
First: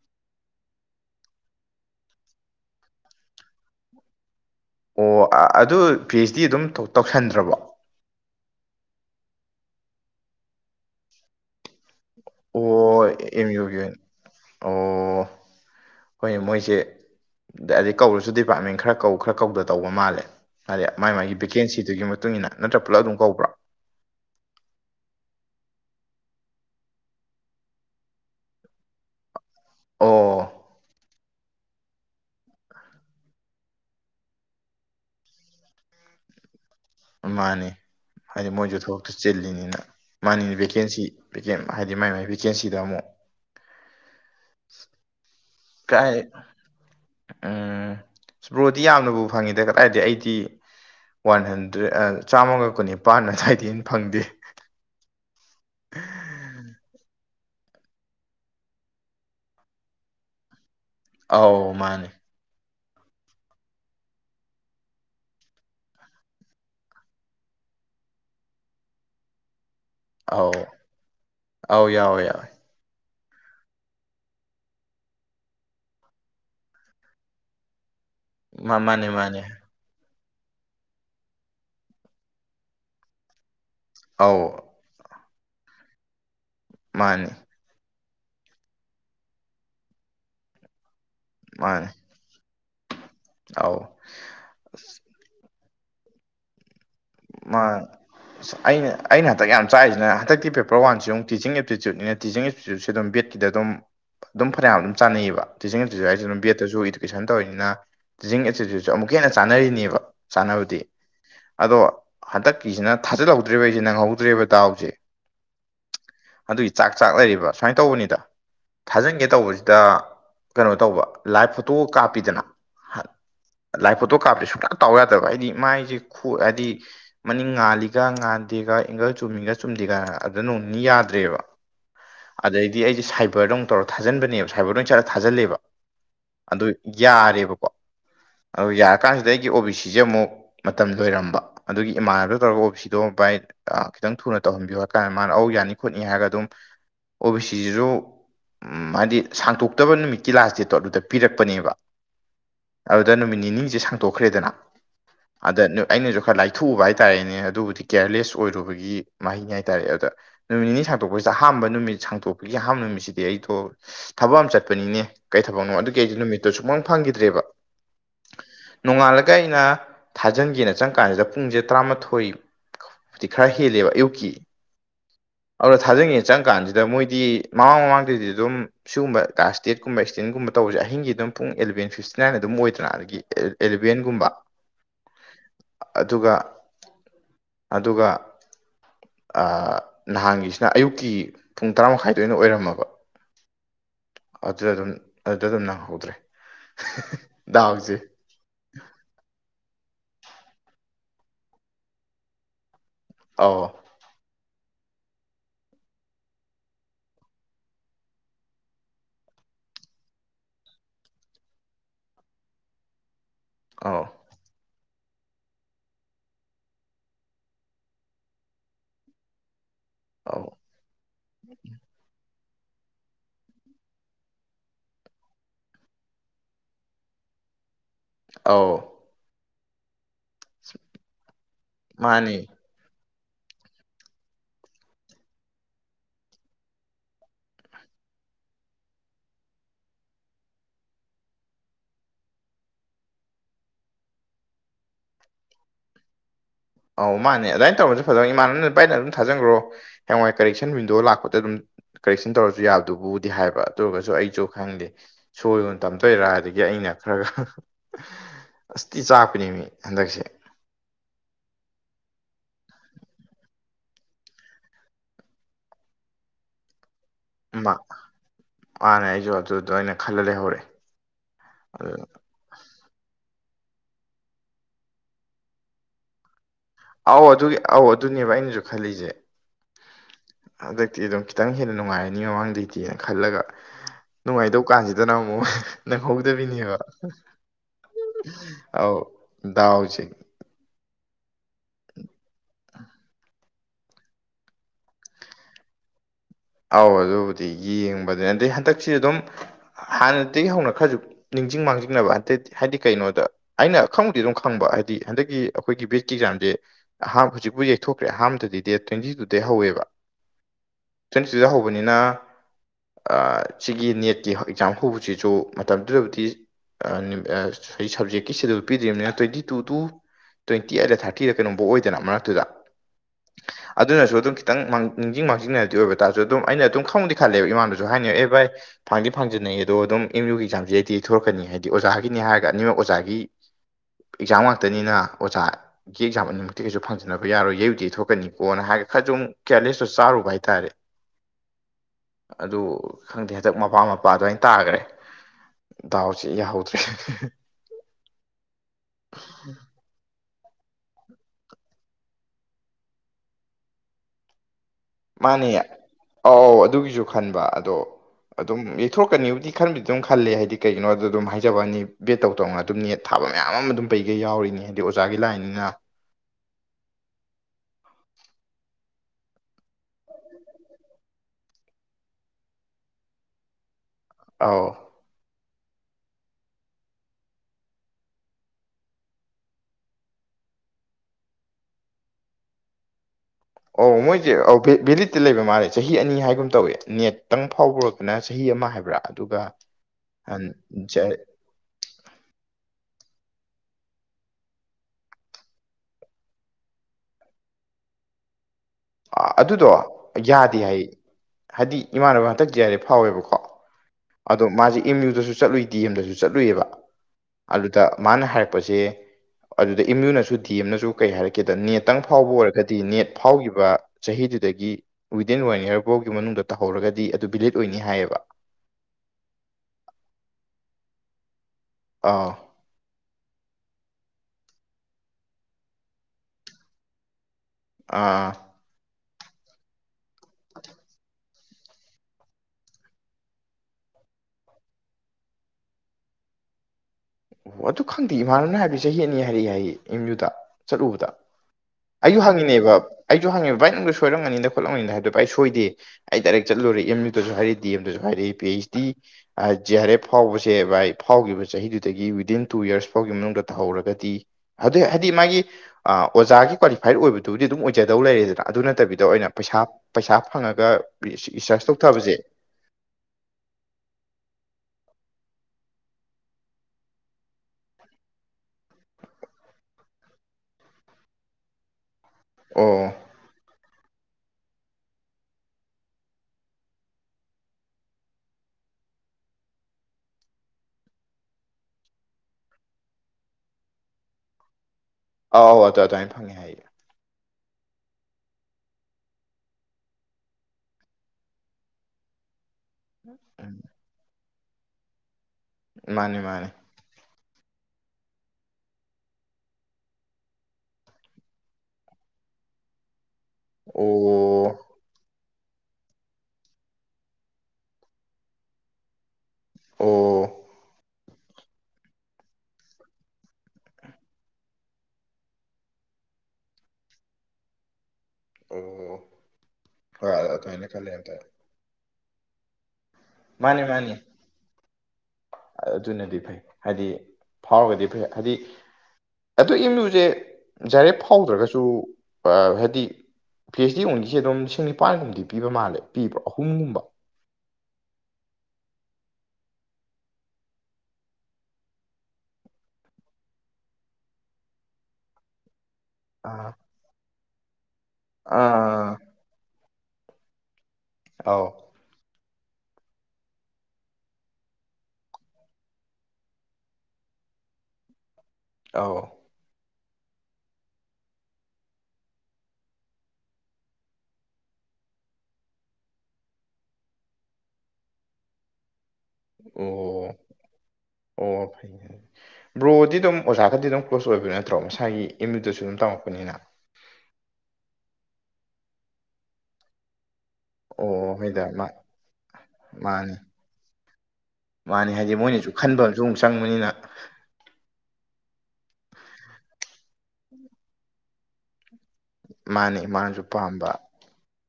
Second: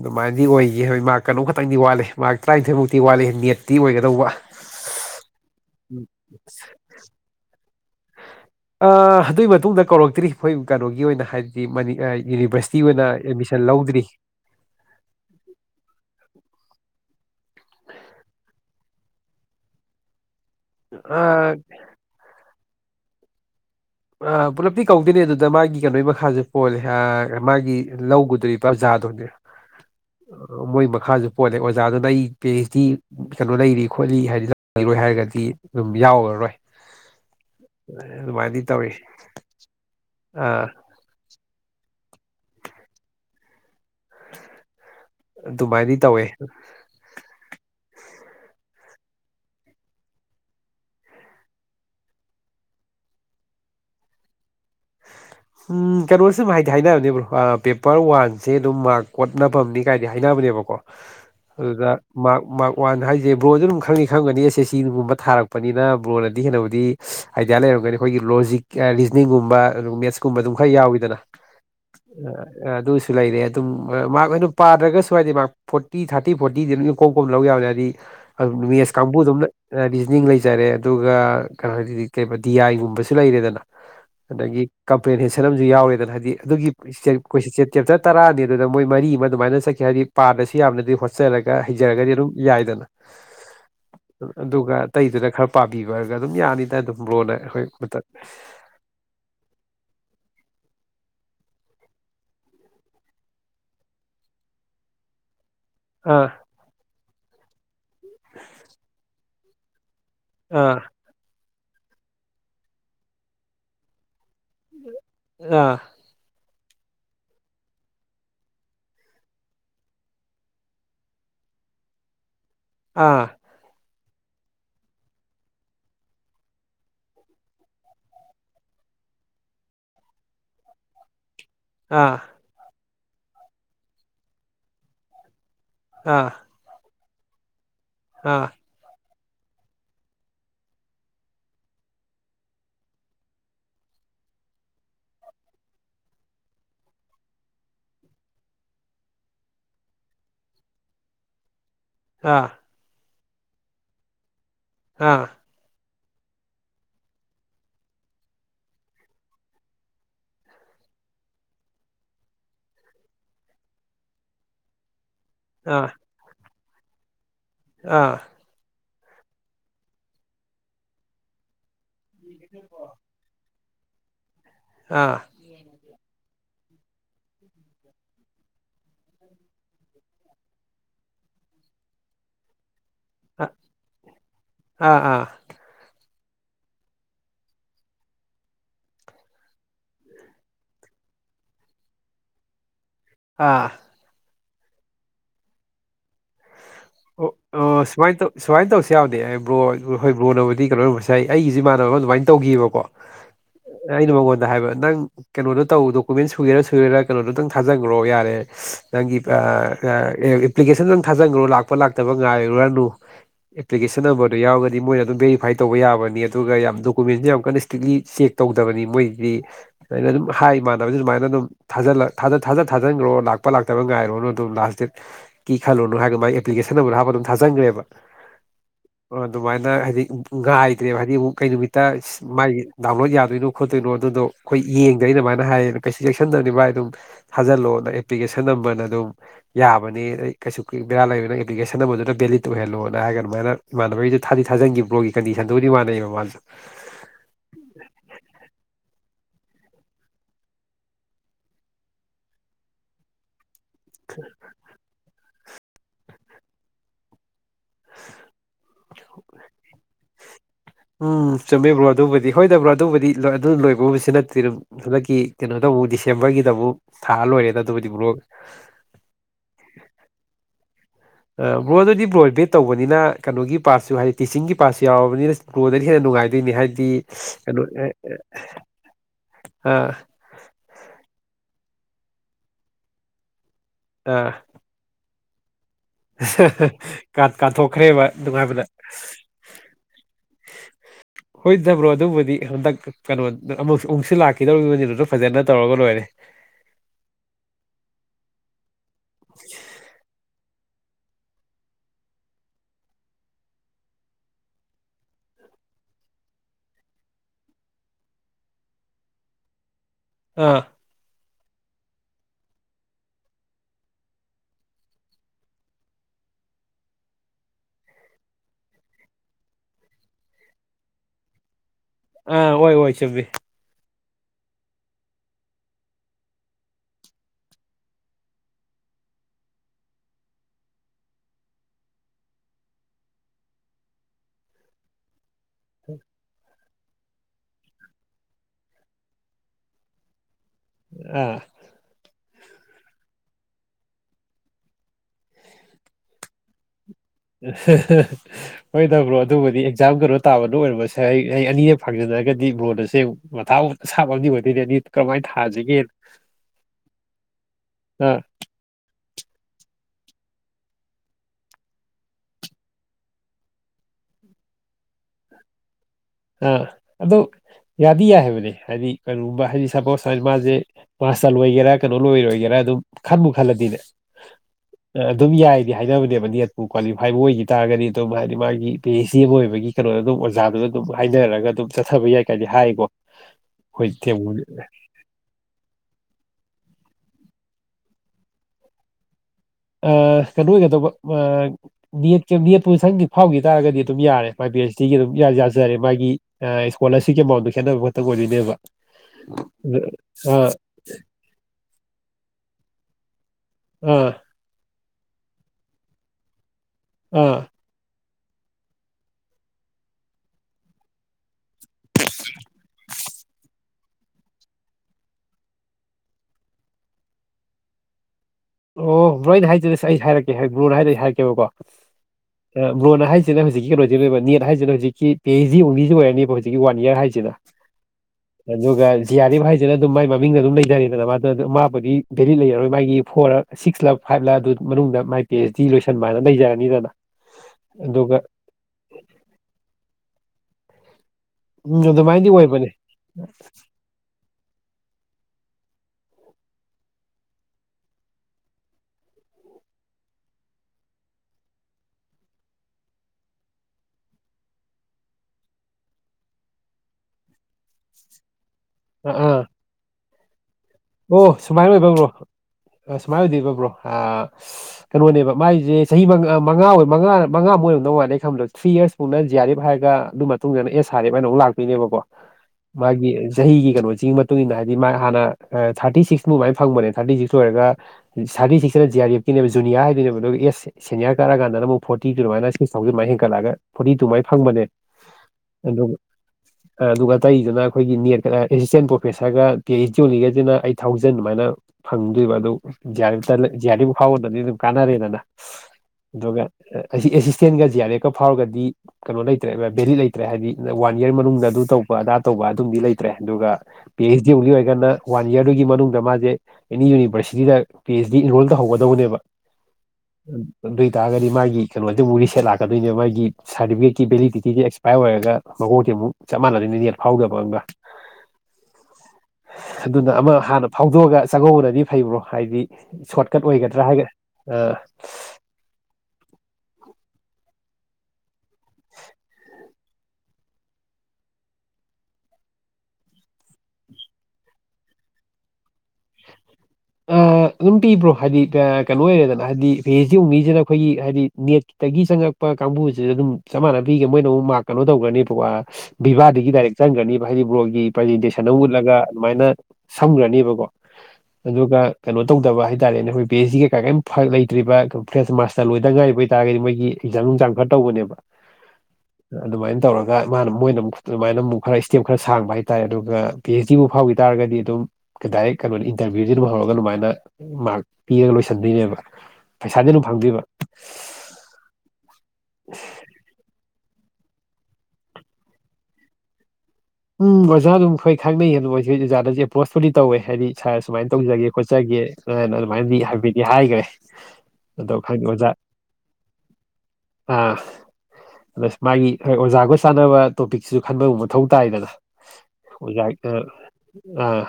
ꯑꯗꯨꯃꯥꯏꯅꯗꯤ ꯑꯣꯏꯒꯤ ꯍꯣꯏ ꯃꯥꯛ ꯀꯅꯣ ꯈꯇꯪꯗꯤ ꯋꯥꯠꯂꯤ ꯃꯥꯔꯛ ꯇꯔꯥꯏꯟꯊꯣꯏꯃꯨꯛꯇꯤ ꯋꯥꯠꯂꯤ ꯅꯦꯠꯇꯤ ꯑꯣꯏꯒꯗꯧꯕ ꯑꯣ ꯑꯗꯨ ꯄꯤ ꯑꯩꯁ ꯗꯤ ꯑꯗꯨꯝ ꯇꯧꯁꯟꯗ꯭ꯔꯕꯣ ꯑꯥ ꯑꯗꯨꯏ ꯃꯇꯨꯡꯗ ꯀꯧꯔꯛꯇ꯭ꯔꯤ ꯍꯣꯏ ꯀꯩꯅꯣꯒꯤ ꯑꯣꯏꯅ ꯍꯥꯏꯕꯗꯤ ꯃꯅꯤ ꯌꯨꯅꯤꯚꯔꯁꯤꯇꯤ ꯑꯣ ꯑꯣꯏꯅ ꯑꯦꯝ ꯑꯦꯗꯃꯤꯁꯟ ꯌꯨꯒꯤ ꯂꯧꯗ꯭ꯔꯤ ꯑꯣ ꯍꯣꯏ ꯃꯣꯏꯁꯦ ꯗꯥꯢꯔꯦꯛ ꯀꯧꯔꯁꯨ ꯗꯤꯄꯥꯔꯠꯃꯦꯟ ꯈꯔ ꯀꯧ ꯈꯔ ꯀꯧꯗ ꯇꯧꯕ ꯃꯥꯜꯂꯦ ꯍꯥꯏꯗꯤ ꯃꯥꯏ ꯃꯥꯒꯤ ꯑꯥ ꯚꯦꯀꯦꯟꯁꯤꯗꯨꯒꯤ ꯃꯇꯨꯡꯏꯟꯅ ꯅꯠꯇ꯭ꯔ ꯄꯨꯂꯞ ꯑꯗꯨꯝ ꯀꯧꯕ꯭ꯔꯥ ꯄꯨꯂꯞꯇꯤ ꯀꯧꯗꯣꯏꯅꯦ ꯑꯗꯨꯗ ꯃꯥꯒꯤ ꯀꯩꯅꯣꯒꯤ ꯃꯈꯥꯁꯨ ꯄꯣꯜꯂꯦ ꯑꯥ ꯃꯥꯒꯤ ꯂꯧꯒꯗꯣꯔꯤꯕ ꯖꯥ ꯑꯣ [unintelligible] ꯃꯣꯏ ꯃꯈꯥꯥꯖꯨ ꯜꯂꯦ ꯑꯣꯖꯥꯗꯨꯅ ꯑꯩ ꯄꯤ ꯑꯩꯆ ꯗꯤ ꯀꯩꯅꯣ ꯂꯩꯔꯤ ꯈꯣꯠꯂꯤ ꯍꯥꯏꯗꯤ ꯂꯩꯔꯣꯏ ꯍꯥꯏꯔꯒꯗꯤ ꯑꯗꯨꯝ ꯌꯥꯎꯔꯔꯣꯏ ꯑꯗꯨꯃꯥꯏꯗꯤ ꯊꯕꯛꯇꯣ ꯆꯤꯜꯂꯤꯅꯤꯅ ꯃꯥꯅꯤꯅ ꯚꯦꯀꯦꯟꯁꯤ ꯍꯥꯏꯗꯤ ꯃꯥꯏ ꯃꯥꯏ ꯚꯦꯀꯦꯟꯁꯤꯗ ꯑꯃꯨꯛ [inaudible] ꯀꯥꯏ ꯇꯧꯋꯦ ꯎꯝ ꯏꯁ ꯕ꯭ꯔꯣꯗꯤ ꯌꯥꯝꯅꯕꯨ ꯐꯪꯉꯤꯗ ꯀꯗꯥꯏꯗꯩ ꯑꯩꯗꯤ ꯋꯥꯟ ꯍꯟꯗ꯭ꯔꯦꯠ ꯆꯥꯝꯃꯒ ꯀꯨꯟꯅꯤꯄꯥꯟ ꯑꯗꯨ꯭ꯋꯥꯏꯗꯩ ꯍꯦꯟꯅ ꯐꯪꯗꯦ [inaudible] ꯎꯝ ꯀꯩꯅꯣꯁꯤꯝ ꯍꯥꯏꯗꯤ ꯍꯥꯏꯅꯕꯅꯦ ꯕ꯭ꯔꯣ ꯄꯦꯄꯔ ꯋꯥꯟꯁꯦ ꯑꯗꯨꯝ ꯃꯥꯔꯛ ꯀꯣꯠꯅꯐꯝꯅꯤ ꯀꯥꯏꯗꯤ ꯍꯥꯏꯅꯕꯅꯦꯕꯀꯣ ꯑꯧ ꯑꯗꯨꯗ ꯃꯥꯅꯦ ꯃꯥꯛ ꯃꯥꯛ ꯋꯥꯟ ꯍꯥꯏꯁꯦ ꯕ꯭ꯔꯣꯁꯨ ꯑꯗꯨꯝ ꯈꯪꯗꯤ ꯈꯪꯉꯝꯒꯅꯤ ꯁꯦ ꯁꯤ ꯅꯨꯡꯒꯨꯝꯕ ꯊꯥꯔꯛꯄꯅꯤꯅ ꯕ꯭ꯔꯣꯅꯕꯨꯗꯤ ꯍꯦꯟꯅꯕꯨꯗꯤ ꯑꯥꯏꯗꯤꯌꯥ ꯂꯩꯔ ꯑꯗꯨꯒ ꯑꯈꯣꯏꯒꯤ ꯂꯣꯖꯤꯛ ꯔꯤꯖꯅꯤꯡꯒꯨꯝꯕ ꯑꯗꯨ ꯃꯦꯠꯁ ꯀꯨꯝꯕ ꯑꯧ ꯑꯗꯨꯝ ꯈꯔ ꯌꯥꯎꯋꯤꯗꯅ ꯑꯧ ꯌꯥꯎꯋꯦ ꯌꯥꯎꯋꯦ ꯑꯗꯨ ꯂꯩꯔꯦ ꯑꯗꯨꯝ ꯃꯥꯛ ꯑꯗꯨꯝ ꯄꯥꯗ꯭ꯔꯒꯁꯨ ꯍꯥꯏꯗꯤ ꯃꯥꯔꯛ ꯐꯣꯔꯇꯤ ꯊꯥꯔꯇꯤ ꯐꯣꯔꯇꯤꯗꯤ ꯑꯗꯨꯝ ꯏꯀꯣꯝ ꯀꯣꯝ ꯂꯧ ꯌꯥꯕꯅꯦ ꯍꯥꯏꯗꯤ ꯑꯗꯨꯝ ꯃꯥ ꯃꯦꯠꯁ ꯃꯥꯅꯦ ꯃꯥꯅꯦ ꯀꯥꯡꯕꯨꯗꯨꯝꯅ ꯍꯥꯏꯗꯤ ꯅꯤꯡ ꯂꯩꯖꯔꯦ ꯑꯗꯨꯒ ꯀꯩꯕ ꯍꯥꯏꯗꯤ ꯀꯩ ꯗꯤꯌꯥꯏꯒꯨꯝꯕꯁꯨ ꯂꯩꯔꯦꯗꯅ ꯑꯥꯎ ꯀꯝꯄ꯭ꯂꯦꯟ ꯍꯦꯟꯁꯟ ꯑꯃꯁꯨ ꯌꯥꯎꯔꯦꯗꯅ ꯍꯥꯏꯗꯤ ꯑꯗꯨꯒꯤ ꯃꯥꯅꯤ ꯆꯦꯞꯇꯔ ꯇꯔꯥꯗꯤ ꯑꯗꯨꯗ ꯃꯣꯏ ꯃꯔꯤ ꯑꯃ ꯑꯗꯨꯃꯥꯏꯅ ꯆꯠꯀꯦ ꯍꯥꯏꯔꯗꯤ ꯄꯥꯗꯁꯨ ꯌꯥꯝꯠꯅꯤ ꯍꯣꯠꯆꯔꯒ ꯃꯥꯅꯤ ꯍꯩꯖꯔꯒꯗꯤ ꯑꯗꯨꯝ ꯌꯥꯏꯗꯅ ꯑꯧ ꯑꯗꯨꯒ ꯑꯇꯩꯗꯨꯅ ꯈꯔ ꯄꯥꯕꯤꯔꯒ ꯑꯗꯨꯝ ꯌꯥꯅꯤꯗ ꯑꯗꯨꯝ ꯕ꯭ꯔꯣꯅ ꯃꯥ ꯑꯩꯈꯣꯏ ꯃꯇꯝ ꯑꯩꯅ ꯑꯩꯅ ꯍꯟꯇꯛ ꯌꯥꯝ ꯆꯥꯛꯏꯁꯤꯅ ꯍꯟꯗꯛꯇꯤ ꯄꯦꯄꯔ ꯋꯥꯟꯁꯤ ꯌꯦꯡꯉꯨ ꯏꯟꯁꯇꯤꯇ꯭ꯌꯨꯠꯅꯤꯅ ꯇꯤꯆꯤꯡ ꯑꯦꯕꯇꯤꯌꯨꯠꯁꯨ ꯑꯗꯨꯝ ꯕꯠꯀꯤꯗ ꯑꯗꯨꯝ ꯑꯗꯨꯝ ꯐꯅꯌꯥꯝ ꯑꯗꯨꯝ ꯆꯥꯅꯩꯌꯦꯕ ꯇꯤꯆꯤꯡ ꯑꯦꯕꯇꯤꯇ꯭ꯌꯨꯠ ꯑꯥ ꯍꯥꯏꯁꯤꯖꯤ ꯑꯗꯨꯝ ꯕꯦꯗꯠꯇꯁꯨ ꯏꯗꯨꯀꯦꯁꯟ ꯇꯧꯔꯤꯅꯤꯅ ꯇꯤꯆꯤꯡ ꯑꯦꯕꯇꯤꯇ꯭ꯌꯨꯠꯁꯦ ꯑꯃꯨꯛꯀ ꯍꯦꯟꯅ ꯆꯥꯅꯔꯤꯅꯦꯕ ꯑꯥ ꯆꯥꯅꯕꯗꯤ ꯑꯗꯣ ꯍꯟꯗꯛꯀꯤꯁꯤꯅ ꯊꯥꯖꯤꯜꯍꯧꯗ꯭ꯔꯦꯕ ꯑꯩꯁꯦ ꯅꯪꯍꯧꯗ꯭ꯔꯦꯕ ꯗꯥꯎꯁꯦ ꯑꯥ ꯑꯗꯨꯒꯤ ꯆꯥꯛ ꯆꯥꯛ ꯂꯩꯔꯤꯕ ꯁꯨꯃꯥꯏꯅ ꯇꯧꯕꯅꯤꯗ ꯊꯥꯖꯤꯟꯒꯦ ꯇꯧꯕꯁꯤꯗ ꯀꯩꯅꯣ ꯇꯧꯕ ꯂꯥꯏꯚ ꯐꯣꯇꯣ ꯀꯥꯞꯄꯤꯗꯅ ꯑꯥ ꯂꯥꯏ ꯐꯣꯠꯇꯣ ꯀꯥꯞꯄꯁꯦ ꯁꯨꯛꯇꯥ ꯇꯥꯎ ꯌꯥꯗꯕ ꯍꯥꯏꯗꯤ ꯃꯥꯏꯁꯦ ꯈꯨ ꯍꯥꯏꯗꯤ ꯃꯅꯤꯡ ꯉꯥꯜꯂꯤꯒ ꯉꯥꯟꯗꯦꯒ ꯑꯦꯡꯒꯜ ꯆꯨꯝꯃꯤꯒ ꯆꯨꯝꯗꯦꯒ ꯑꯗꯨꯗ ꯅꯣꯡ ꯅꯤꯅꯤ ꯌꯥꯗ꯭ꯔꯦꯕ ꯑꯥ ꯑꯗꯨ ꯑꯩꯁꯦ ꯁꯥꯏꯕꯔꯗ ꯇꯧꯔ ꯊꯥꯖꯟꯕꯅꯦꯕ ꯁꯥꯏꯕꯔꯗ ꯑꯣꯏꯅ ꯆꯠꯂ ꯊꯥꯖꯜꯂꯦꯕ ꯑꯥ ꯑꯗꯨ ꯌꯥꯔꯦꯕꯀꯣ ꯑꯥ ꯑꯗꯨ ꯌꯥ ꯀꯥꯟꯁꯤꯗ ꯑꯩꯒꯤ ꯑꯣ ꯕꯤ ꯁꯤꯁꯦ ꯑꯃꯨꯛ ꯃꯇꯝ ꯂꯣꯏꯔꯝꯕ ꯑꯗꯨꯒꯤ ꯏꯃꯥꯟꯅꯕꯗ ꯇꯧꯔꯒ ꯑꯣꯕꯤ ꯁꯤꯗꯣ ꯚꯥꯏ ꯈꯤꯇꯪ ꯊꯨꯅ ꯇꯧꯍꯟꯕꯤꯌꯨ ꯍꯥꯏ ꯀꯥꯟꯗ ꯃꯥꯅ ꯑꯧ ꯌꯥꯅꯤ ꯈꯣꯠꯅꯤ ꯍꯥꯏꯔꯒ ꯑꯗꯨꯝ ꯑꯣ ꯕꯤ ꯁꯤꯁꯤꯁꯨ ꯍꯥꯏꯗꯤ ꯁꯥꯡꯇꯣꯛꯇꯕ ꯅꯨꯃꯤꯠꯀꯤ ꯂꯥꯁ ꯗꯦꯠꯇꯣ ꯑꯗꯨꯗ ꯄꯤꯔꯛꯄꯅꯦꯕ ꯑꯥ ꯑꯗꯨꯗ ꯅꯨꯃꯤꯠ ꯅꯤꯅꯤꯁꯦ ꯁꯤꯡꯇꯣꯛꯈ꯭ꯔꯦꯗꯅ ꯑꯥ ꯑꯗ ꯑꯩꯅꯁꯨ ꯈꯔ ꯂꯥꯏ ꯑꯊꯨꯕ ꯍꯥꯏꯇꯥꯥꯔꯦꯅꯦ ꯑꯗꯨꯕꯨꯗꯤ ꯀꯤꯌꯔꯂꯦꯁ ꯑꯣꯏꯔꯨꯕꯒꯤ ꯃꯍꯩꯅꯤ ꯍꯥꯏꯇꯥꯔꯦ ꯑꯗ ꯅꯨꯃꯤꯠ ꯅꯤꯅꯤ ꯁꯥꯡꯇꯣꯛꯄꯁꯤꯗ ꯑꯍꯥ ꯕ ꯅꯨꯃꯤꯠ ꯁꯥꯡꯇꯣꯛꯄꯒꯤ ꯑꯍꯥꯟꯕ ꯅꯨꯃꯤꯠꯁꯤꯗꯤ ꯑꯩꯗꯣ ꯊꯕꯛ ꯑꯃ ꯆꯠꯄꯅꯤꯅꯦ ꯀꯩ ꯊꯕꯛꯅꯣ ꯑꯥ ꯑꯥ ꯑꯥ ꯑꯗꯨ ꯀꯩꯗꯤ ꯅꯨꯃꯤꯠꯇꯣ ꯁꯨꯛꯐ ꯐꯪꯈꯤꯗ꯭ꯔꯦꯕ ꯑꯥ ꯅꯣꯡꯉꯥꯜꯂꯒ ꯑꯩꯅ ꯊꯥꯖꯤꯟꯒꯦꯅ ꯆꯪ ꯀꯥꯟꯁꯤꯗ ꯄꯨꯡꯁꯦ ꯇꯔꯥꯃꯥꯊꯣꯏꯗꯤ ꯈꯔ ꯍꯦꯜꯂꯦꯕ ꯌꯨꯀꯤ ꯑꯗꯨꯅ ꯊꯥꯖꯤꯟꯒꯦꯅ ꯆꯪꯀꯥꯟꯁꯤꯗ ꯃꯣꯏꯗꯤ ꯃꯃꯥꯡ ꯃꯃꯥꯡꯗꯗꯤ ꯑꯗꯨꯝ ꯁꯤꯒꯨꯝꯕ ꯂꯥꯁ ꯗꯦꯠꯀꯨꯝꯕ ꯑꯦꯛꯁꯇꯦꯟꯒꯨꯝꯕ ꯇꯧꯕꯁꯦ ꯑꯍꯤꯡꯒꯤ ꯑꯗꯨꯝ ꯄꯨꯡ ꯑꯦꯂꯚꯦꯟ ꯐꯤꯐꯇꯤ ꯅꯥꯏꯟ ꯑꯗꯨꯝ ꯑꯣꯏꯗꯅ ꯑꯗꯒꯤ ꯑꯦꯂꯚꯦꯟꯒꯨꯝꯕ ꯑꯥ ꯑꯥ ꯑꯗꯨꯒ ꯑꯗꯨꯒ ꯅꯍꯥꯟꯒꯤꯁꯤꯅ ꯑꯌꯨꯛꯀꯤ ꯄꯨꯡ ꯇꯔꯥꯃꯥꯏꯗ ꯑꯣꯏꯅ ꯑꯣꯏꯔꯝꯃꯕ ꯑꯥ ꯑꯗꯨ ꯑꯗꯨꯝ ꯑꯗꯨꯗ ꯑꯗꯨꯝ ꯅꯪꯍꯧꯗ꯭ꯔꯦ ꯑꯣ ꯑꯣ ꯗꯥꯎꯁꯦ ꯁꯨꯃꯥꯏ ꯇ ꯁꯨꯃꯥꯏ ꯇꯧꯁꯤ ꯌꯥꯎꯕꯅꯦ ꯕ꯭ꯔꯣ ꯍꯣꯏ ꯕ꯭ꯔꯣꯅꯕꯨꯗꯤ ꯀꯩꯅꯣ ꯑꯣꯏꯔꯝꯕꯁꯨꯥꯏ ꯑꯩꯒꯤꯁꯤ ꯃꯃꯥꯟꯅꯕ ꯑꯃ ꯑꯗꯨꯃꯥꯏꯅ ꯇꯧꯈꯤꯕꯑꯕꯀꯣ ꯑꯧ ꯑꯩꯅ ꯃꯉꯣꯟꯗ ꯑꯗ ꯍꯥꯏꯕ ꯅꯪ ꯀꯩꯅꯣꯗꯣ ꯇꯧ ꯗꯣꯀꯨꯃꯦꯟ ꯁꯨꯒꯦꯔꯥ ꯁꯨꯨꯔꯦꯔꯥ ꯀꯩꯅꯣꯗꯣ ꯅꯪ ꯊꯥꯖꯟꯈ꯭ꯔꯣ ꯌꯥꯔꯦ ꯅꯪꯒꯤ ꯑꯦꯄ꯭ꯂꯤꯀꯦꯁꯟ ꯊꯥꯖꯤꯟꯈ꯭ꯔꯣ ꯂꯥꯛꯄ ꯂꯥꯛꯇꯕ ꯉꯥꯏꯔꯨꯔꯅ ꯑꯦꯄꯂꯤꯀꯦꯁꯟ ꯑꯧ ꯅꯝꯕ꯭ꯔ ꯌꯥꯎꯔꯒ ꯃꯣꯏꯅ ꯑꯗꯨꯝ ꯕꯦꯔꯤꯐꯥꯏ ꯇꯧꯕ ꯌꯥꯕꯅꯤ ꯑꯗꯨꯒ ꯌꯥꯝ ꯗꯣꯀꯨꯃꯦꯟꯁꯁꯨ ꯌꯥꯝ ꯀꯟꯅ ꯏꯁꯇ꯭ꯔꯤꯛꯂꯤ ꯆꯦꯛ ꯇꯧꯗꯕꯅꯤ ꯃꯣꯏꯗꯤ ꯑꯩꯅ ꯑꯗꯨꯝ ꯑꯧ ꯍꯥꯏ ꯏꯃꯥꯟꯅꯕꯁꯨ ꯑꯗꯨꯃꯥꯏꯅ ꯑꯗꯨꯝ ꯊꯥꯖꯜꯂ ꯊꯥ ꯊꯥꯖꯟ ꯊꯥꯖꯤꯟꯈ꯭ꯔꯣ ꯂꯥꯛꯄ ꯂꯥꯛꯇꯕ ꯉꯥꯏꯔꯨꯔꯣꯅꯣ ꯑꯗꯨꯝ ꯂꯥꯁ ꯗꯦꯠ ꯀꯤ ꯈꯜꯂꯨꯅꯨ ꯍꯥꯏꯒ ꯃꯥꯒꯤ ꯑꯦꯄꯂꯤꯀꯦꯁꯟ ꯅꯝꯕꯔ ꯍꯥꯞꯄ ꯑꯗꯨꯝ ꯊꯥꯖꯟꯒ꯭ꯔꯦꯕ ꯑꯧ ꯑꯗꯨꯃꯥꯏꯅ ꯍꯥꯏꯗꯤ ꯉꯥꯏꯗ꯭ꯔꯦꯕ ꯍꯥꯏꯗꯤ ꯑꯃꯨꯛ ꯀꯩ ꯅꯨꯃꯤꯠꯇ ꯃꯥꯅꯤ ꯃꯥꯒꯤ ꯗꯥꯎꯟꯂꯣꯗ ꯌꯥ ꯗꯣꯏꯅꯣ ꯈꯣꯠꯇꯣꯏꯅꯣ ꯑꯗꯨꯗꯣ ꯑꯩꯈꯣꯏ ꯌꯦꯡꯗ꯭ꯔꯦ ꯑꯗꯨꯃꯥꯏꯅ ꯍꯥꯏꯌꯦꯅ ꯀꯩꯁꯨ ꯆꯦꯛꯁꯟꯗꯕꯅꯤ ꯚꯥꯏ ꯑꯗꯨꯝ ꯊꯥꯖꯤꯜꯂꯣꯅ ꯑꯦꯄ꯭ꯂꯤꯀꯦ ꯁꯟ ꯅꯝꯕꯔꯅ ꯑꯗꯨꯝ ꯌꯥꯕꯅꯤ ꯀꯩꯁꯨ ꯕꯦꯔꯥ ꯂꯩꯔꯣꯢ ꯑꯗꯨ ꯑꯦꯄ꯭ꯂꯤꯀꯦꯁꯟ ꯑꯃꯗꯨꯗ ꯚꯦꯂꯤꯠ ꯑꯣꯏꯍꯜꯂꯣꯅ ꯍꯥꯏꯔ ꯑꯗꯨꯃꯥꯏꯅ ꯏꯃꯥꯟꯅꯕꯩꯗꯤ ꯊꯥꯗꯤ ꯊꯥꯟꯒꯤ ꯕ꯭ꯔꯣꯒꯤ ꯀꯟꯗꯤꯁꯟꯗꯨꯒꯗꯤ ꯃꯥꯟꯅꯩꯕ ꯃꯥꯖꯨ ꯑꯧ ꯃꯥꯟꯅꯦ ꯑꯗꯨꯃꯥꯏꯅ ꯇꯧꯔꯁꯨ ꯐꯗꯧ ꯏꯃꯥꯟꯅꯕꯅ ꯚꯥꯏ ꯑꯗꯨꯝ ꯊꯥꯖꯟꯈ꯭ꯔꯣ ꯍꯌꯦꯡꯋꯥꯏ ꯀꯔꯦꯛꯁꯟ ꯋꯤꯟꯗꯣ ꯂꯥꯛꯄꯗ ꯑꯗꯨꯝ ꯀꯔꯦꯛꯁꯟ ꯇꯧꯔꯁꯨ ꯌꯥꯕꯗꯨꯕꯨꯗꯤ ꯍꯥꯏꯕ ꯑꯗꯨꯔꯒꯁꯨ ꯑꯩꯁꯨ ꯈꯪꯗꯦ ꯁꯣꯏꯌꯣꯅ ꯇꯝ ꯇꯧꯏꯔꯥ ꯑꯗꯒꯤ ꯑꯩꯅ ꯈꯔ ꯑꯁ ꯊꯤ ꯆꯥꯛꯄꯤꯅꯦꯃꯤ ꯍꯟꯗꯛꯁꯦ ꯑꯗꯨꯝꯕꯨꯗꯤ ꯍꯣꯏꯗ ꯕ꯭ꯔꯣ ꯑꯗꯨꯝꯕꯨꯗꯤ ꯑꯗꯨ ꯂꯣꯏꯕꯕꯨꯁꯨ ꯅꯠꯇ꯭ꯔꯤꯗ ꯑꯗꯨꯝ ꯍꯟꯗꯛꯀꯤ ꯀꯩꯅꯣꯗꯃꯨꯛ ꯗꯤꯁꯦꯝꯕꯔꯒꯤꯗ ꯑꯃꯨꯛ ꯊꯥ ꯂꯣꯏꯔꯦꯗ ꯃꯥ ꯑꯗꯨꯕꯨꯗꯤ ꯕ꯭ꯔꯣ ꯃꯥꯅꯦ ꯑꯩꯁꯨ ꯑꯗꯨꯗꯣ ꯑꯩꯅ ꯈꯜꯂ ꯂꯩꯍꯧꯔꯦ ꯕ꯭ꯔꯣ ꯑꯗꯨ ꯑꯗꯨꯗꯤ ꯕ꯭ꯔꯣ ꯕꯦꯠ ꯇꯧꯕ ꯅ ꯀꯩꯅꯣꯒꯤ ꯄꯥꯔꯠꯁꯨ ꯍꯥꯏꯗꯤ ꯇꯤꯆꯤꯡꯒꯤ ꯄꯥꯔꯠꯁꯨ ꯌꯥꯎꯔꯕꯅꯤꯅ ꯕ꯭ꯔꯣꯗꯒꯤ ꯍꯦꯟꯅ ꯅꯨꯡꯉꯥꯏꯗꯣꯏꯅꯤ ꯍꯥꯏꯗꯤ ꯑꯥꯎ ꯑꯗꯨꯒꯤ ꯀꯩꯅꯣ ꯑꯧ ꯑꯗꯨꯅꯦꯕ ꯑꯩꯅꯁꯨ ꯈꯜꯂꯤꯁꯦ ꯑꯥ ꯍꯟꯗꯛꯇꯤ ꯑꯗꯨꯝ ꯈꯤꯇꯪ ꯍꯦꯟꯅ ꯅꯨꯡꯉꯥꯏꯔꯅꯤ ꯃꯃꯥꯡꯗꯩꯗꯤꯅ ꯈꯜꯂꯒ ꯅꯨꯡꯉꯥꯏꯗꯧ ꯀꯥꯟꯁꯤꯗꯅ ꯑꯃꯨꯛ ꯅꯪꯍꯧꯗꯕꯤꯅꯦꯕ ꯀꯥꯟ ꯀꯥꯟꯊꯣꯛꯈ꯭ꯔꯦꯕ ꯅꯨꯡꯉꯥꯏꯕꯗ ꯑꯧ ꯗꯥꯎꯁꯦ [inaudible] ꯍꯣꯏꯗ ꯕ꯭ꯔꯣ ꯑꯗꯨꯕꯨꯗꯤ ꯍꯟꯗꯛ ꯀꯩꯅꯣ ꯑꯃꯨꯛ ꯑꯃꯨꯛꯁꯨ ꯂꯥꯛꯈꯤꯗꯧꯔꯤꯕꯅꯤꯅ ꯗꯨꯝ ꯐꯖꯅ ꯇꯧꯔꯒ ꯂꯣꯏꯔꯦ ꯑꯧ ꯑꯗꯨꯕꯨꯗꯤ ꯌꯦꯡꯕꯅꯦ ꯑꯗꯩ ꯍꯟꯗꯛꯁꯤ ꯑꯗꯨꯝ ꯍꯥꯟꯅꯗꯩ ꯍꯧꯅ ꯈꯖꯨ ꯅꯤꯡꯁꯤꯡ ꯃꯥꯡꯖꯤꯡꯅꯕ ꯍꯟꯗ ꯍꯥꯏꯗꯤ ꯀꯩꯅꯣꯗ ꯑꯩꯅ ꯈꯪꯕꯗꯤ ꯑꯗꯨꯝ ꯈꯪꯕ ꯍꯥꯏꯗꯤ ꯍꯟꯗꯛꯀꯤ ꯑꯩꯈꯣꯏ ꯑꯩꯒꯤ ꯕꯦꯀꯤ ꯑꯦꯛꯖꯥꯝꯖꯦ ꯍꯧꯖꯤꯛꯄꯨ ꯌꯩꯊꯣꯛꯈ꯭ꯔꯦ ꯑꯍꯥꯟꯕꯗꯗꯤ ꯗꯦꯠ ꯇ꯭ꯋꯦꯟꯇꯤ ꯇꯨꯗꯩ ꯍꯧꯋꯦꯕ ꯑꯥ ꯁꯤꯗ ꯍꯧꯕꯅꯤꯅ ꯑ ꯁꯤꯒꯤ ꯅꯦꯠꯀꯤ ꯑꯦꯛꯖꯥꯝ ꯍꯧꯕꯁꯤꯁꯨ ꯃꯇꯝꯗꯨꯗꯕꯨꯗꯤ ꯑ ꯑ ꯁꯕꯖꯦꯛꯀꯤ ꯁꯦꯗꯨꯜ ꯄꯤꯗ꯭ꯔꯤꯕꯅꯤꯅ ꯇ꯭ꯋꯦꯟꯇꯤ ꯇꯨ ꯇꯨ ꯇ꯭ꯋꯦꯟꯇꯤ ꯑꯩꯠꯔ ꯊꯥꯔꯇꯤꯔ ꯀꯩꯅꯣꯝ ꯑꯣꯏꯗꯅ ꯃꯔꯛꯇꯨꯗ ꯑꯥ ꯑꯣꯏ ꯑꯣꯏ ꯆꯨꯝꯃꯤ ꯑꯗꯨꯅꯁꯨ ꯑꯗꯨꯝ ꯈꯤꯇꯪ ꯅꯤꯡꯁꯤꯡ ꯃꯥꯡꯅꯤꯡꯅꯔꯗꯤ ꯑꯣꯏꯕ ꯁꯨ ꯑꯗꯨꯝ ꯑꯩꯅ ꯑꯗꯨꯝ ꯈꯟꯕꯨꯗꯤ ꯈꯜꯂꯦꯕ ꯏꯃꯥꯡꯗꯁꯨ ꯍꯥꯏꯅꯤ ꯑꯦ ꯚꯥꯏ ꯐꯪꯗꯤ ꯐꯪꯖꯟꯅꯩ ꯑꯗꯣ ꯑꯗꯨꯝ ꯑꯦꯝ ꯌꯨꯒꯤ ꯑꯦꯛꯖꯥꯝꯁꯦ ꯑꯩꯗꯤ ꯄꯤꯊꯣꯔꯛꯀꯅꯤ ꯍꯥꯏꯗꯤ ꯑꯣꯖꯥꯒꯤꯅꯤ ꯍꯥꯏꯔꯒ ꯑꯅꯤꯃꯛ ꯑꯣꯖꯥꯒꯤ ꯑꯦꯛꯖꯥꯝ ꯉꯥꯛꯇꯅꯤꯅ ꯑꯣꯖꯥ ꯒꯤ ꯑꯦꯛꯖꯥꯝ ꯑꯅꯤ ꯇꯤ ꯀꯩꯁꯨ ꯐꯪꯖꯟꯅꯕ ꯌꯥꯔꯣꯏ ꯌꯩꯕꯨꯗꯤ ꯌꯩꯊꯣꯛꯀꯅꯤꯀꯣꯅ ꯍꯥꯏꯔꯒ ꯈꯔꯖꯨꯃꯨꯛ ꯀꯦꯌꯥꯔꯂꯦꯁꯁꯨ ꯆꯥꯔꯨꯕ ꯍꯥꯏꯇꯥꯔꯦ ꯑꯥ ꯑꯗꯨ ꯈꯪꯗꯦ ꯍꯟꯗꯛ ꯃꯄꯥ ꯃꯄꯥ ꯑꯗꯨꯃꯥꯏꯅ ꯇꯥꯈ꯭ꯔꯦ ꯗꯥꯎꯁꯦ ꯌꯥꯍꯧꯗ꯭ꯔꯦ ꯍꯣꯏꯗ ꯕ꯭ꯔꯣ ꯑꯗꯨꯕꯨꯗꯤ ꯑꯦꯛꯖꯥꯝ ꯀꯩꯅꯣ ꯇꯥꯕ ꯑꯣꯏꯔꯝꯕꯁꯨ ꯌꯥꯏ ꯑꯩ ꯑꯅꯤ ꯍꯦꯛ ꯐꯥꯡꯖꯟꯅꯔꯒꯗꯤ ꯕ꯭ꯔꯣꯗꯁꯨ ꯍꯌꯦꯡ ꯃꯊꯥꯃꯨꯛ ꯑꯁꯥꯕꯃꯗꯤ ꯑꯣꯢꯗꯣꯢꯅꯦ ꯃꯥꯅꯦ ꯑꯧ ꯑꯧ ꯑꯗꯨꯒꯤꯖꯨ ꯈꯟꯕ ꯑꯗꯣ ꯑꯥ ꯑꯗꯨꯝ ꯊꯣꯔꯛꯀꯅꯤꯕꯨꯗꯤ ꯈꯟꯕꯨꯗꯤ ꯑꯗꯨꯝ ꯈꯜꯂꯦ ꯍꯥꯏꯗꯤ ꯀꯩꯒꯤꯅꯣꯗ ꯑꯗꯨꯝ ꯍꯥꯏꯖꯕ ꯋꯥꯅꯤ ꯕꯦꯠ ꯇꯧ ꯇꯧꯅ ꯑꯗꯨꯝ ꯅꯦꯠ ꯊꯥꯕ ꯃꯌꯥꯝ ꯑꯃ ꯑꯗꯨꯝ ꯄꯩꯒꯩ ꯌꯥꯎꯔꯤꯅꯤ ꯍꯥꯢꯗꯤ ꯑꯣꯖꯥꯒꯤ ꯂꯥꯏꯟꯅꯤꯅ ꯑ ꯑꯗꯨ ꯌꯥꯗꯤ ꯌꯥꯏ ꯍꯥꯏꯕꯅꯦ ꯍꯥꯏꯗꯤ ꯀꯩꯅꯒꯨꯝꯕ ꯍꯥꯏꯗꯤ ꯁꯄꯣꯁ ꯃꯥꯁꯦ ꯃꯥꯁꯇꯔ ꯂꯣꯏꯒꯦꯔꯥ ꯀꯩꯅꯣ ꯂꯣꯏꯔꯣꯏꯒꯦꯔꯥ ꯑꯗꯨꯝ ꯈꯟꯕꯨ ꯈꯂꯗꯤꯅꯦ ꯑꯧ ꯑꯗꯨꯝ ꯌꯥꯏ ꯗꯤ ꯍꯥꯏꯅꯕꯅꯦꯕ ꯅꯦꯠꯄꯨ ꯀ꯭ꯋꯥꯂꯤꯐꯥꯏꯕꯨ ꯑꯣꯏꯈꯤ ꯇꯥꯔꯒꯗꯤ ꯑꯗꯨꯝ ꯍꯥꯏꯗꯤ ꯃꯥꯒꯤ ꯄꯤ ꯑꯩꯆ ꯗꯤ ꯑꯃ ꯑꯣꯏꯕꯒꯤ ꯀꯩꯅꯣꯗꯣ ꯑꯗꯨꯝ ꯑꯣꯖꯥꯗꯨꯅ ꯑꯗꯨꯝ ꯑꯗꯨꯝ ꯍꯥꯏꯅꯔꯒ ꯑꯗꯨꯝ ꯆꯠꯊꯕ ꯌꯥꯏ ꯀꯥꯏꯗꯤ ꯍꯥꯏꯀꯣ ꯑꯩꯈꯣꯏ ꯑꯣ ꯃꯣꯏꯖꯦ ꯊꯦꯡꯕꯒꯤ ꯑꯣ ꯚꯦ ꯚꯦꯂꯤꯠꯇꯤ ꯂꯩꯕ ꯃꯥꯜꯂꯦ ꯆꯍꯤ ꯑꯅꯤ ꯍꯥꯏ ꯕꯝ ꯇꯧꯋꯦ ꯅꯦꯠꯇꯪ ꯐꯥꯎꯕ ꯑꯣꯏꯔꯒꯅ ꯆꯍꯤ ꯑꯃ ꯍꯥꯏꯕ꯭ꯔꯥ ꯑꯗꯨꯒ ꯑ ꯀꯩꯖꯣ ꯑꯟ ꯑꯣꯏꯒꯗꯕꯥ ꯖꯦ ꯑꯥ ꯅꯦꯠ [unintelligible] ꯐꯥꯎꯈꯤ ꯇꯥꯔꯒꯗꯤ ꯑꯗꯨꯝ ꯌꯥꯔꯦ ꯃꯥꯏ ꯄꯤ ꯑꯩꯆ ꯗꯤꯒꯤ ꯑꯗꯨꯝ ꯌꯖꯔꯦ ꯃꯥꯒꯤ ꯏꯁꯀꯣꯂꯔꯁꯤꯞꯀꯤ ꯑꯦꯃꯥꯎꯟꯗꯣ ꯈꯦꯠꯅꯕ ꯈꯛꯇꯪ ꯑꯣꯏꯗꯣꯏꯅꯦꯕ ꯑꯗꯨꯗꯣ ꯑꯥ ꯌꯥꯗꯦ ꯍꯥꯏ ꯍꯥꯏꯗꯤ ꯏꯃꯥꯟꯅꯕ ꯍꯟꯇꯛ ꯖꯤ ꯑꯔ ꯑꯐ ꯐꯥꯎꯋꯦꯕꯀꯣ ꯑꯥ ꯑꯗꯣ ꯃꯥꯁꯦ ꯑꯦꯝ ꯌꯨꯗꯁꯨ ꯆꯠꯂꯨꯏ ꯗꯤ ꯑꯦꯝꯗꯁꯨ ꯆꯠꯂꯨꯏꯑꯕ ꯑꯥ ꯑꯗꯨꯗ ꯃꯥꯅ ꯍꯥꯏꯔꯛꯄꯁꯦ ꯑꯗꯨꯗ ꯏꯝꯌꯨꯅꯁꯨ ꯗꯤ ꯑꯦꯝꯅꯁꯨ ꯀꯩ ꯍꯥꯏꯔ ꯀꯦꯗ ꯅꯦꯠꯇꯪ ꯐꯥꯎꯕ ꯑꯣꯏꯔꯒꯗꯤ ꯅꯦꯠ ꯐꯥꯎꯈꯤꯕ ꯆꯍꯤꯗꯨꯗꯒꯤ ꯋꯤꯗꯤꯟ ꯋꯥꯟ ꯏꯌꯔ ꯐꯥꯎꯒꯤ ꯃꯅꯨꯡꯗ ꯇꯧꯍꯧꯔꯒꯗꯤ ꯑꯗꯨ ꯚꯤꯂꯤꯠ ꯑꯣꯏꯅꯤ ꯍꯥꯏꯌꯦꯕ ꯑꯣ ꯕ꯭ꯔꯣ ꯑꯩ ꯍꯥꯏꯖꯦꯅ ꯑꯩ ꯍꯥꯏꯔꯛꯀꯦ ꯕ꯭ꯔꯣꯅ ꯍꯥꯏꯗ ꯑꯩ ꯍꯥꯏꯔꯛꯀꯦꯕꯀꯣ ꯑꯥ ꯕ꯭ꯔꯣꯅ ꯍꯥꯏꯁꯤꯅ ꯍꯧꯖꯤꯛꯀꯤ ꯀꯩꯅꯣꯁꯤ ꯅꯦꯇ ꯍꯥꯏꯁꯤꯅ ꯍꯧꯖꯤꯛꯀꯤ ꯄꯤ ꯑꯩꯆ ꯗꯤ ꯑꯣꯡꯂꯤꯁꯤ ꯑꯣꯏꯔꯅꯦꯕ ꯍꯧꯖꯤꯛꯀꯤ ꯋꯥꯟ ꯏꯌꯥꯔ ꯍꯥꯏꯁꯤꯅ ꯑꯥ ꯑꯗꯨꯒ ꯖꯤ ꯑꯥꯔ ꯑꯥꯐ ꯍꯥꯏꯁꯤꯅ ꯑꯗꯨꯝ ꯃꯒꯤ ꯃꯃꯤꯡꯗ ꯑꯗꯨꯝ ꯂꯩꯖꯔꯦꯗꯅ ꯃꯥꯗ ꯑꯗ ꯃꯥꯕꯨꯗꯤ ꯚꯦꯂꯤꯠ ꯂꯩꯔꯔꯣꯏ ꯃꯥꯒꯤ ꯐꯣꯔꯗ ꯁꯤꯛꯁ ꯂꯥ ꯐꯥꯏꯚ ꯂꯥ ꯑꯗꯨ ꯃꯅꯨꯡꯗ ꯃꯥꯏ ꯄꯤ ꯑꯩꯆ ꯗꯤ ꯂꯣꯏꯁꯟꯕꯅ ꯂꯩꯖꯔꯅꯤꯗꯅ ꯑꯣ ꯑꯗꯨ ꯈꯪꯗꯦ ꯑꯗꯨꯒ ꯏꯨꯃꯟꯅꯕ ꯍꯥꯏꯕꯗ ꯆꯍꯤ ꯑꯅꯤ ꯍꯥꯏꯔꯛ ꯍꯥꯏꯌꯦ ꯑꯦꯝ ꯌꯨꯗ ꯆꯠꯂꯨꯕꯗ ꯎꯝ ꯑꯩꯁꯨ ꯑꯗꯨꯃꯥꯏꯅꯗꯤ ꯑꯣꯏꯕꯅꯦ ꯍꯪꯉꯤꯅꯦꯕ ꯑꯩꯁꯨ ꯍꯪꯉꯤꯕ ꯚꯥꯏ ꯅꯪꯗꯣ ꯁꯣꯏꯔꯝꯒꯅꯤꯗ ꯚꯥꯏ ꯑꯩ ꯁꯣꯏꯗꯦ ꯑꯩ ꯗꯥꯏꯔꯦꯛ ꯆꯠꯂꯨꯔꯦ ꯑꯦꯝ ꯌꯨꯗꯁꯨ ꯍꯥꯏꯔꯛꯏ ꯗꯤ ꯑꯦꯝꯗꯁꯨ ꯍꯥꯏꯔꯛꯑꯦ P H D J R F ꯐꯥꯎꯕꯁꯦ ꯚꯥꯏ ꯐꯥꯎꯈꯤꯕ ꯆꯍꯤꯗꯨꯗꯒꯤ ꯋꯤꯗꯤꯟ ꯇꯨ ꯏꯌꯥꯔꯁ ꯐꯥꯎꯒꯤ ꯃꯅꯨꯡꯗ ꯇꯧꯍꯧꯔꯒꯗꯤ ꯑꯗꯨ ꯍꯥꯏꯗꯤ ꯃꯥꯒꯤ ꯑꯥ ꯑꯣꯖꯥꯒꯤ ꯀ꯭ꯋꯥꯂꯤꯐꯥꯏꯠ ꯑꯣꯏꯕꯗꯨꯗꯤ ꯑꯗꯨꯝ ꯑꯣꯏꯖꯗꯧ ꯂꯩꯔꯦꯗꯅ ꯑꯗꯨ ꯅꯠꯇꯕꯤꯗ ꯑꯥ ꯑꯣꯏꯅ ꯑꯥ ꯄꯩꯁꯥ ꯄꯩꯁꯥ ꯐꯪꯉ ꯑꯣ ꯁꯨꯃꯥꯏꯅ ꯑꯣꯏꯕ ꯕ꯭ꯔꯣ ꯁꯨꯃꯥꯏꯅ ꯑꯣꯏꯗꯣꯏꯕ ꯕ꯭ꯔꯣ ꯀꯩꯅꯣꯅꯦꯕ ꯃꯥꯏꯁꯦ ꯆꯍꯤ ꯃꯉꯥ ꯃꯉꯥ ꯃꯨꯛ ꯑꯣꯏꯔꯝꯗꯧ ꯃꯥꯜꯂꯦ ꯑꯩꯅ ꯈꯟꯕꯗ ꯊ꯭ꯔꯤ ꯏꯌꯔꯥꯁ ꯐꯥꯎꯅ ꯖꯤ ꯑꯥꯔ ꯑꯦꯐ ꯍꯥꯏꯔꯒ ꯑꯗꯨ ꯃꯇꯨꯡꯗꯟꯅ ꯑꯦꯁ ꯑꯥꯔ ꯑꯦꯄ ꯑꯅ ꯑꯃꯨ ꯂꯥꯛꯇꯣꯏꯅꯦꯕꯀꯣ ꯑꯣ ꯃꯥꯒꯤ ꯆꯍꯤꯒꯤ ꯀꯩꯅꯣꯁꯤꯒꯤ ꯃꯇꯨꯡꯏꯟꯅ ꯍꯥꯏꯗꯤ ꯃꯥ ꯍꯥꯟꯅ ꯊꯥꯔꯇꯤ ꯁꯤꯛꯁ ꯃꯨꯛ ꯑꯗꯨꯃꯥꯏꯅ ꯐꯪꯕꯅꯦ ꯊꯥꯔꯇꯤ ꯁꯤꯛꯁ ꯂꯣꯏꯔꯒ ꯊꯥꯔꯇꯤ ꯁꯤꯛꯁ ꯁꯤꯅ ꯖꯤ ꯑꯥ ꯑꯦꯐ ꯀꯤꯅꯦꯕ ꯖꯨꯅꯤꯌꯥ ꯍꯥꯏꯗꯨꯅꯦꯕ ꯑꯗꯨ ꯑꯦꯁ ꯁꯦꯅꯤꯌꯥꯔ ꯀꯥꯔꯛ ꯀꯥꯟꯗ ꯑꯃꯨꯀ ꯐꯣꯔꯇꯤꯇꯨ ꯑꯗꯨꯃꯥꯏꯅ ꯁꯤꯛꯁ ꯊꯥꯎꯖꯟꯃꯥꯏꯅ ꯍꯦꯟꯒꯠꯂꯛꯑꯒ ꯐꯣꯔꯇꯤꯇꯨ ꯃꯥꯏ ꯐꯪꯕꯅꯦ ꯑꯥꯎ ꯑꯗ ꯑꯗꯨ ꯑꯗꯨꯃꯥꯏꯅ ꯐꯪꯉꯦ ꯍꯥꯏꯌꯦ ꯑꯗꯨꯒ ꯑꯇꯩꯗꯨꯅ ꯑꯈꯣꯏꯒꯤ ꯅꯦꯠꯀ ꯑꯦꯁꯤꯁꯇꯦꯟ ꯄ꯭ꯔꯣꯐꯦꯁꯔꯒ P H D eight thousand ꯑꯗꯨꯃꯥꯏꯅ ꯐꯪꯗꯣꯏꯕ ꯑꯗꯨ ꯖꯤ ꯑꯥꯔ ꯑꯥꯐ ꯐꯥꯎ ꯑꯗꯨꯝ ꯀꯥꯟꯅꯔꯦꯗꯅ ꯃꯥꯅꯦ ꯑꯗꯨꯒ ꯃꯥꯅꯦ ꯇꯦꯟꯒ ꯖꯤ ꯑꯥꯔ ꯑꯦꯒꯀ ꯐꯥꯎꯔꯒꯗꯤ ꯀꯩꯅꯣ ꯂꯩꯇ꯭ꯔꯦ ꯕꯦꯂꯤꯠ ꯂꯩꯇ꯭ꯔꯦ ꯍꯥꯏꯗꯤ ꯋꯥꯟ ꯏꯌꯥꯔ ꯃꯅꯨꯡꯗ ꯑꯗꯨ ꯇꯧꯕ ꯑꯗꯥ ꯇꯧꯕ ꯑꯗꯨꯝꯗꯤ ꯂꯩꯇ꯭ꯔꯦ ꯑꯗꯨꯒ ꯄꯤ ꯑꯩꯆ ꯗꯤ ꯑꯣꯟꯂꯤ ꯑꯣ ꯑꯣꯏ ꯋꯥꯟ ꯌꯔꯗꯨꯒꯤ ꯃꯅꯨꯡꯗ ꯃꯥꯁꯦ ꯑꯦꯅꯤ ꯌꯨꯅꯤꯚꯔꯁꯤꯇꯤꯗ ꯄꯤ ꯑꯩꯆ ꯗꯤ ꯏꯟꯔꯣꯜ ꯇꯧꯍꯧꯗꯧꯕꯅꯦꯕ ꯑꯣ ꯑꯗꯨꯏ ꯇꯥꯔꯒꯗꯤ ꯃꯥꯒꯤ ꯀꯩꯅꯣꯁꯦ ꯑꯃꯨꯛ ꯔꯤꯁꯦꯠ ꯂꯥꯛꯀꯗꯣꯏꯅꯦꯕ ꯃꯥꯒꯤ ꯁꯥꯔꯇꯤꯐꯤꯀꯦꯠꯀꯤ ꯕꯦꯂꯤꯗꯤꯇꯤ ꯑꯦꯛꯁꯄꯥꯌꯔ ꯑꯣꯏꯔꯒ ꯃꯀꯣꯛꯇꯩ ꯑꯃꯨꯛ ꯆꯞ ꯃꯥꯟꯅꯗꯣꯏꯅꯤ ꯅꯦꯠ ꯐꯥꯎꯗꯕ ꯑꯃꯒ ꯑꯣ ꯍꯣꯏ ꯑꯗꯨꯅ ꯑꯃ ꯑꯗꯨꯃꯥꯏꯅ ꯍꯥꯟꯅ ꯈꯜꯂꯦ ꯑꯝꯇ ꯐꯥꯎꯗꯣꯛꯑꯒ ꯆꯡꯍꯧꯕꯅꯗꯤ ꯐꯩꯕꯣ ꯍꯥꯏꯗꯤ ꯁꯣꯔꯠꯀꯠ ꯃꯥꯅꯦ ꯑꯣꯏꯒꯗ꯭ꯔꯥ ꯃꯥꯅꯦ ꯍꯥꯏꯒ ꯑꯗꯨꯅꯗꯤ ꯐꯩ ꯍꯥꯏꯗꯤ ꯐꯥꯎꯔꯒꯗꯤ ꯐꯩ ꯍꯥꯏꯗꯤ ꯑꯗꯨ ꯑꯦꯝꯌꯨꯖꯦ ꯖꯤ ꯑꯔ ꯑꯦꯞ ꯐꯥꯎꯗ꯭ꯔꯒꯁꯨ ꯑꯥ ꯍꯥꯏꯗꯤ ꯄꯤ ꯑꯩꯁ ꯑꯣꯡꯂꯤꯁꯦ ꯑꯗꯨꯝ ꯂꯤꯁꯤꯡ ꯅꯤꯄꯥꯟꯒꯨꯝꯕꯗꯤ ꯄꯤꯕ ꯃꯥꯜꯂꯦ ꯄꯤ꯭ꯔꯣ ꯑ ꯑꯗꯨꯝꯄꯤꯕ꯭ꯔꯣ ꯍꯥꯏꯗꯤ ꯑ ꯀꯩꯅꯣ ꯑꯣꯏꯔꯦꯗꯅ ꯍꯥꯏꯗꯤ ꯄꯤ ꯍꯩꯁꯗꯤ ꯑꯣꯡꯂꯤꯖꯤꯅ ꯑꯩꯈꯣꯏꯒꯤ ꯍꯥꯏꯗꯤ ꯅꯦꯠꯇꯒꯤ ꯆꯪꯉꯛꯄ ꯀꯥꯡꯕꯨꯁꯤꯗ ꯑꯗꯨꯝ ꯆꯞ ꯃꯥꯟꯅ ꯄꯤꯒ ꯃꯣꯏꯅ ꯑꯃꯨꯛ ꯃꯥ ꯀꯩꯅꯣ ꯇꯧꯈ꯭ꯔꯅꯤ ꯕꯕꯥ ꯑ ꯑꯥ ꯚꯤꯕꯥꯗꯒꯤ ꯗꯥꯏꯔꯦꯛ ꯆꯪꯈ꯭ꯔꯅꯤꯕ ꯍꯥꯏꯗꯤ ꯕ꯭ꯔꯣꯒꯤ ꯄ꯭ꯔꯖꯦꯟꯇꯦꯁꯟ ꯑꯃ ꯑꯥ ꯎꯠꯂꯒ ꯑꯗꯨꯃꯥꯏꯅ ꯁꯝꯈ꯭ꯔꯅꯦꯕꯀꯣ ꯑꯧ ꯑꯗꯨꯒ ꯀꯩꯅꯣ ꯇꯧꯗꯕ ꯍꯥꯏꯇꯥꯔꯅꯦ ꯑꯩꯈꯣꯏ ꯕꯤ ꯑꯩꯁ ꯗꯤ ꯀꯩꯥ ꯀ ꯀꯔꯤꯝ ꯐ ꯂꯩꯇ꯭ꯔꯤꯕ ꯐ꯭ꯔꯦꯁ ꯃꯥꯁꯇꯔ ꯂꯣꯏꯗ ꯉꯥꯏꯔꯤꯕ ꯑꯣꯇꯥꯔꯒꯗꯤ ꯃꯣꯏꯒꯤ ꯑꯦꯛꯖꯝ ꯑꯦꯖꯝ ꯈꯔ ꯇꯧꯕꯅꯦꯕ ꯑꯧ ꯑꯗꯨꯃꯥꯏ ꯇꯧꯔꯒ ꯃꯥꯅ ꯃꯣꯏꯅ ꯑꯃꯨꯛ ꯑꯗꯨꯃꯥꯏꯅ ꯑꯃꯨꯛ ꯈꯔ ꯏꯁꯇꯦꯞ ꯈꯔ ꯁꯥꯡꯕ ꯍꯥꯏꯇꯥꯔꯦ ꯑꯗꯨꯒ ꯄꯤ ꯑꯩꯆ ꯗꯤꯕꯨ ꯐꯥꯎꯈꯤ ꯇꯥꯔꯒꯗꯤ ꯑꯗꯨꯝ ꯗꯥꯏꯔꯦꯛ ꯀꯩꯅꯣꯅꯤ ꯏꯟꯇꯔꯚꯤꯌꯨꯗꯒꯤ ꯍꯧꯔꯒ ꯑꯗꯨꯃꯥꯏꯅ ꯃꯥꯔꯛ ꯄꯤꯔꯒ ꯂꯣꯏꯁꯟꯗꯣꯏꯅꯦꯕ ꯑꯣ ꯑꯣ ꯐꯩ ꯕ꯭ꯔꯣꯗꯤ ꯑꯗꯨꯝ ꯑꯣꯖꯥ ꯒꯗꯤ ꯑꯗꯨꯝ ꯀꯣꯁ ꯑꯣꯏꯕ ꯅꯠꯇ꯭ꯔꯣ ꯃꯁꯥꯒꯤ ꯑꯦꯝ ꯌꯨꯗꯁꯨ ꯑꯗꯨꯝ ꯇꯝꯃꯛꯄꯅꯤꯅ ꯎꯝ ꯑꯣꯖꯥ ꯑꯗꯨꯝ ꯈꯪꯅꯩꯌꯦ ꯑꯣꯖꯥꯗꯁꯨ ꯑꯦꯄ꯭ꯔꯣꯁꯄꯨꯗꯤ ꯇꯧꯋꯦ ꯍꯥꯏꯗꯤ ꯁꯥꯔ ꯁꯨꯃꯥꯏꯅ ꯑꯣ ꯍꯣꯏꯗ ꯇꯧꯖꯒꯦ ꯃꯥ ꯈꯣꯠꯆꯒꯦ ꯑꯅ ꯑꯗꯨꯃꯥꯏꯅꯗꯤ ꯃꯥꯅꯤ ꯍꯥꯏꯐꯦꯠꯇꯤ ꯍꯥꯏꯈ꯭ꯔꯦ ꯃꯥꯅꯤ ꯑꯗꯣ ꯍꯥꯏꯗꯤ ꯈꯪꯗꯦ ꯑꯣꯖꯥ ꯃꯣꯏꯅꯁꯨ ꯈꯟꯕ ꯑꯃꯁꯨ ꯑꯃꯨꯛ ꯆꯪꯕꯅꯤꯅ ꯑꯥ ꯑꯗ ꯃꯥꯒꯤ ꯑꯣꯖꯥꯒ ꯆꯥꯟꯅꯕ ꯇꯣꯄꯤꯛꯁꯤꯁꯨ ꯈꯟꯕ ꯑꯃꯨꯛ ꯃꯊꯧ ꯇꯥꯏꯗꯅ ꯃꯥꯅꯤ ꯍꯧ ꯌꯥ ꯃꯥꯅꯁꯨ ꯑ ꯄꯥꯝꯕ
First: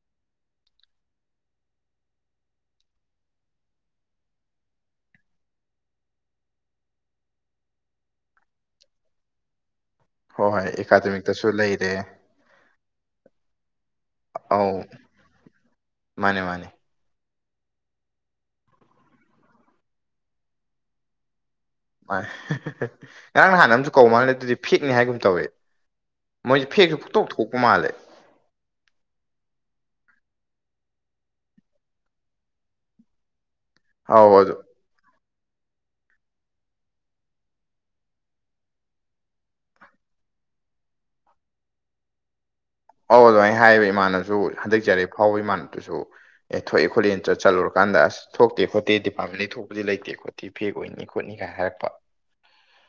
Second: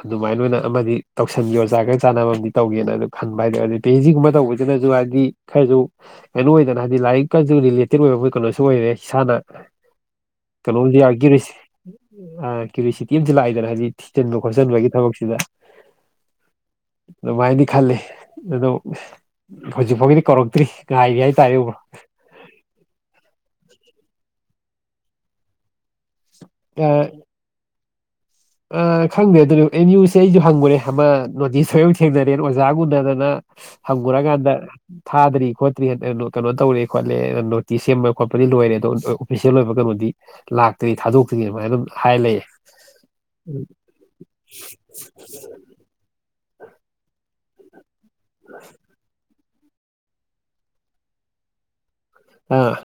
ꯑꯗꯨꯃꯥꯏꯅ ꯑꯣꯏꯅ ꯑꯃꯗꯤ ꯇꯧꯁꯟꯒꯦ ꯑꯣꯖꯥꯒ ꯆꯥꯟꯅꯕ ꯑꯃꯗꯤ ꯇꯧꯒꯦꯅ ꯑꯩꯅ ꯈꯟꯕ ꯍꯥꯏꯗ ꯑꯗꯩ ꯄꯦꯍꯩꯁꯗꯤꯒꯨꯝꯕ ꯇꯧꯕꯁꯤꯅꯁꯨ ꯍꯥꯏꯗꯤ ꯈꯔꯁꯨ ꯀꯩꯅꯣ ꯑꯣꯏꯗꯅ ꯍꯥꯏꯗꯤ ꯂꯥꯏꯔꯤꯛꯀꯔꯁꯨ ꯔꯤꯂꯦꯇꯦꯠ ꯑꯣꯏꯕ ꯀꯩꯅꯣꯁꯨ ꯑꯣꯏꯔꯦ ꯏꯁꯥꯅ ꯍꯣꯏ ꯍꯣꯏ ꯀꯩꯅꯣꯝꯗꯤ ꯑꯦꯀꯥꯗꯃꯤꯛꯇꯁꯨ ꯑꯔꯀꯨꯁꯤ ꯂꯩꯔꯦ ꯀꯦꯔꯨꯁꯤꯇꯤ ꯑꯃꯁꯨ ꯂꯥꯛꯏꯗꯅ ꯍꯥꯏꯗꯤ ꯊꯤꯖꯤꯟꯕ ꯑꯧ ꯈꯣꯠꯆꯟꯕꯒꯤ ꯊꯕꯛꯁꯤꯗ ꯃꯥꯅꯦ ꯃꯥꯅꯦ ꯑꯗꯨꯃꯥꯏꯅꯗꯤ ꯈꯜꯂꯤ ꯑꯗꯣ ꯍꯧꯖꯤꯛꯐꯥꯎꯒꯤꯗꯤ ꯀꯧꯔꯛꯇ꯭ꯔꯤ ꯉꯥꯏꯔꯤ ꯍꯥꯏꯇꯥꯔꯦ ꯕ꯭ꯔꯣ ꯉꯔꯥꯡ ꯅꯍꯥꯟꯅ ꯑꯃꯁꯨ ꯀꯧꯕ ꯃꯥꯜꯂꯦ ꯑꯗꯨꯗꯤ ꯐꯦꯛꯅꯤ ꯍꯥꯏꯒꯨꯝ ꯇꯧꯏ ꯃꯣꯏꯁꯦ ꯐꯦꯛꯁꯨ ꯄꯨꯡꯊꯣꯛ ꯊꯣꯛꯄ ꯃꯥꯜꯂꯦ ꯑ ꯈꯪꯗꯦ ꯑꯗꯨꯗ ꯑꯦꯝ ꯌꯨꯁꯦ ꯑꯩꯁꯨ ꯍꯪꯉꯨꯔꯦ ꯑꯃ ꯅꯣꯇꯤꯁ ꯂꯣꯏꯃꯛ ꯊꯦꯡꯅꯔꯦ ꯑꯣꯖꯥꯒ ꯎꯨꯅꯗꯅ ꯑꯧ ꯍꯪꯉꯨꯔꯀꯥꯟꯗ ꯑꯗꯨ ꯊꯥꯗ꯭ꯔꯤ ꯈꯣꯠꯇ꯭ꯔꯤ ꯀꯩꯅꯣ ꯇꯧꯔꯦ ꯈꯣꯠꯂꯦ ꯅꯣꯇꯤꯁ ꯁꯦꯝꯕ ꯈꯣꯠꯄꯗꯤ ꯂꯣꯏꯔꯦ ꯑꯗꯣ ꯑꯣꯐꯤꯁꯦꯜ ꯑꯣꯏꯕ ꯀꯩꯅꯣꯗꯤ ꯂꯥꯛꯇ꯭ꯔꯤ ꯊꯥꯗꯣꯛꯇ꯭ꯔꯤ ꯑꯗꯨꯃꯥꯏꯅ ꯑꯗꯨꯝ ꯍꯥꯏ ꯂꯩ ꯑꯧ ꯑꯗꯨꯃꯥꯏꯅ ꯍꯥꯏꯌꯦꯕ ꯏꯃꯥꯅꯕꯁꯨ ꯍꯟꯗꯛ ꯖꯤꯔꯑꯦꯐ ꯐꯎꯕ ꯏꯃꯥꯟꯕꯁꯨ ꯑꯦ ꯊꯣꯛꯏ ꯈꯣꯠꯂꯤ ꯆꯠꯂꯨꯔꯀꯥꯟꯗ ꯑꯁ ꯊꯣꯛꯇꯦ ꯈꯣꯠꯇꯦ ꯗꯤꯄꯥꯠꯃꯦꯟꯗꯩ ꯊꯣꯛꯄꯗꯤ ꯂꯩꯇꯦ ꯈꯣꯠꯇꯤ ꯐꯦꯛ ꯑꯣꯏꯅꯤ ꯈꯣꯠꯅꯤ ꯀꯥꯏ ꯍꯥꯏꯔꯛꯄ ꯑ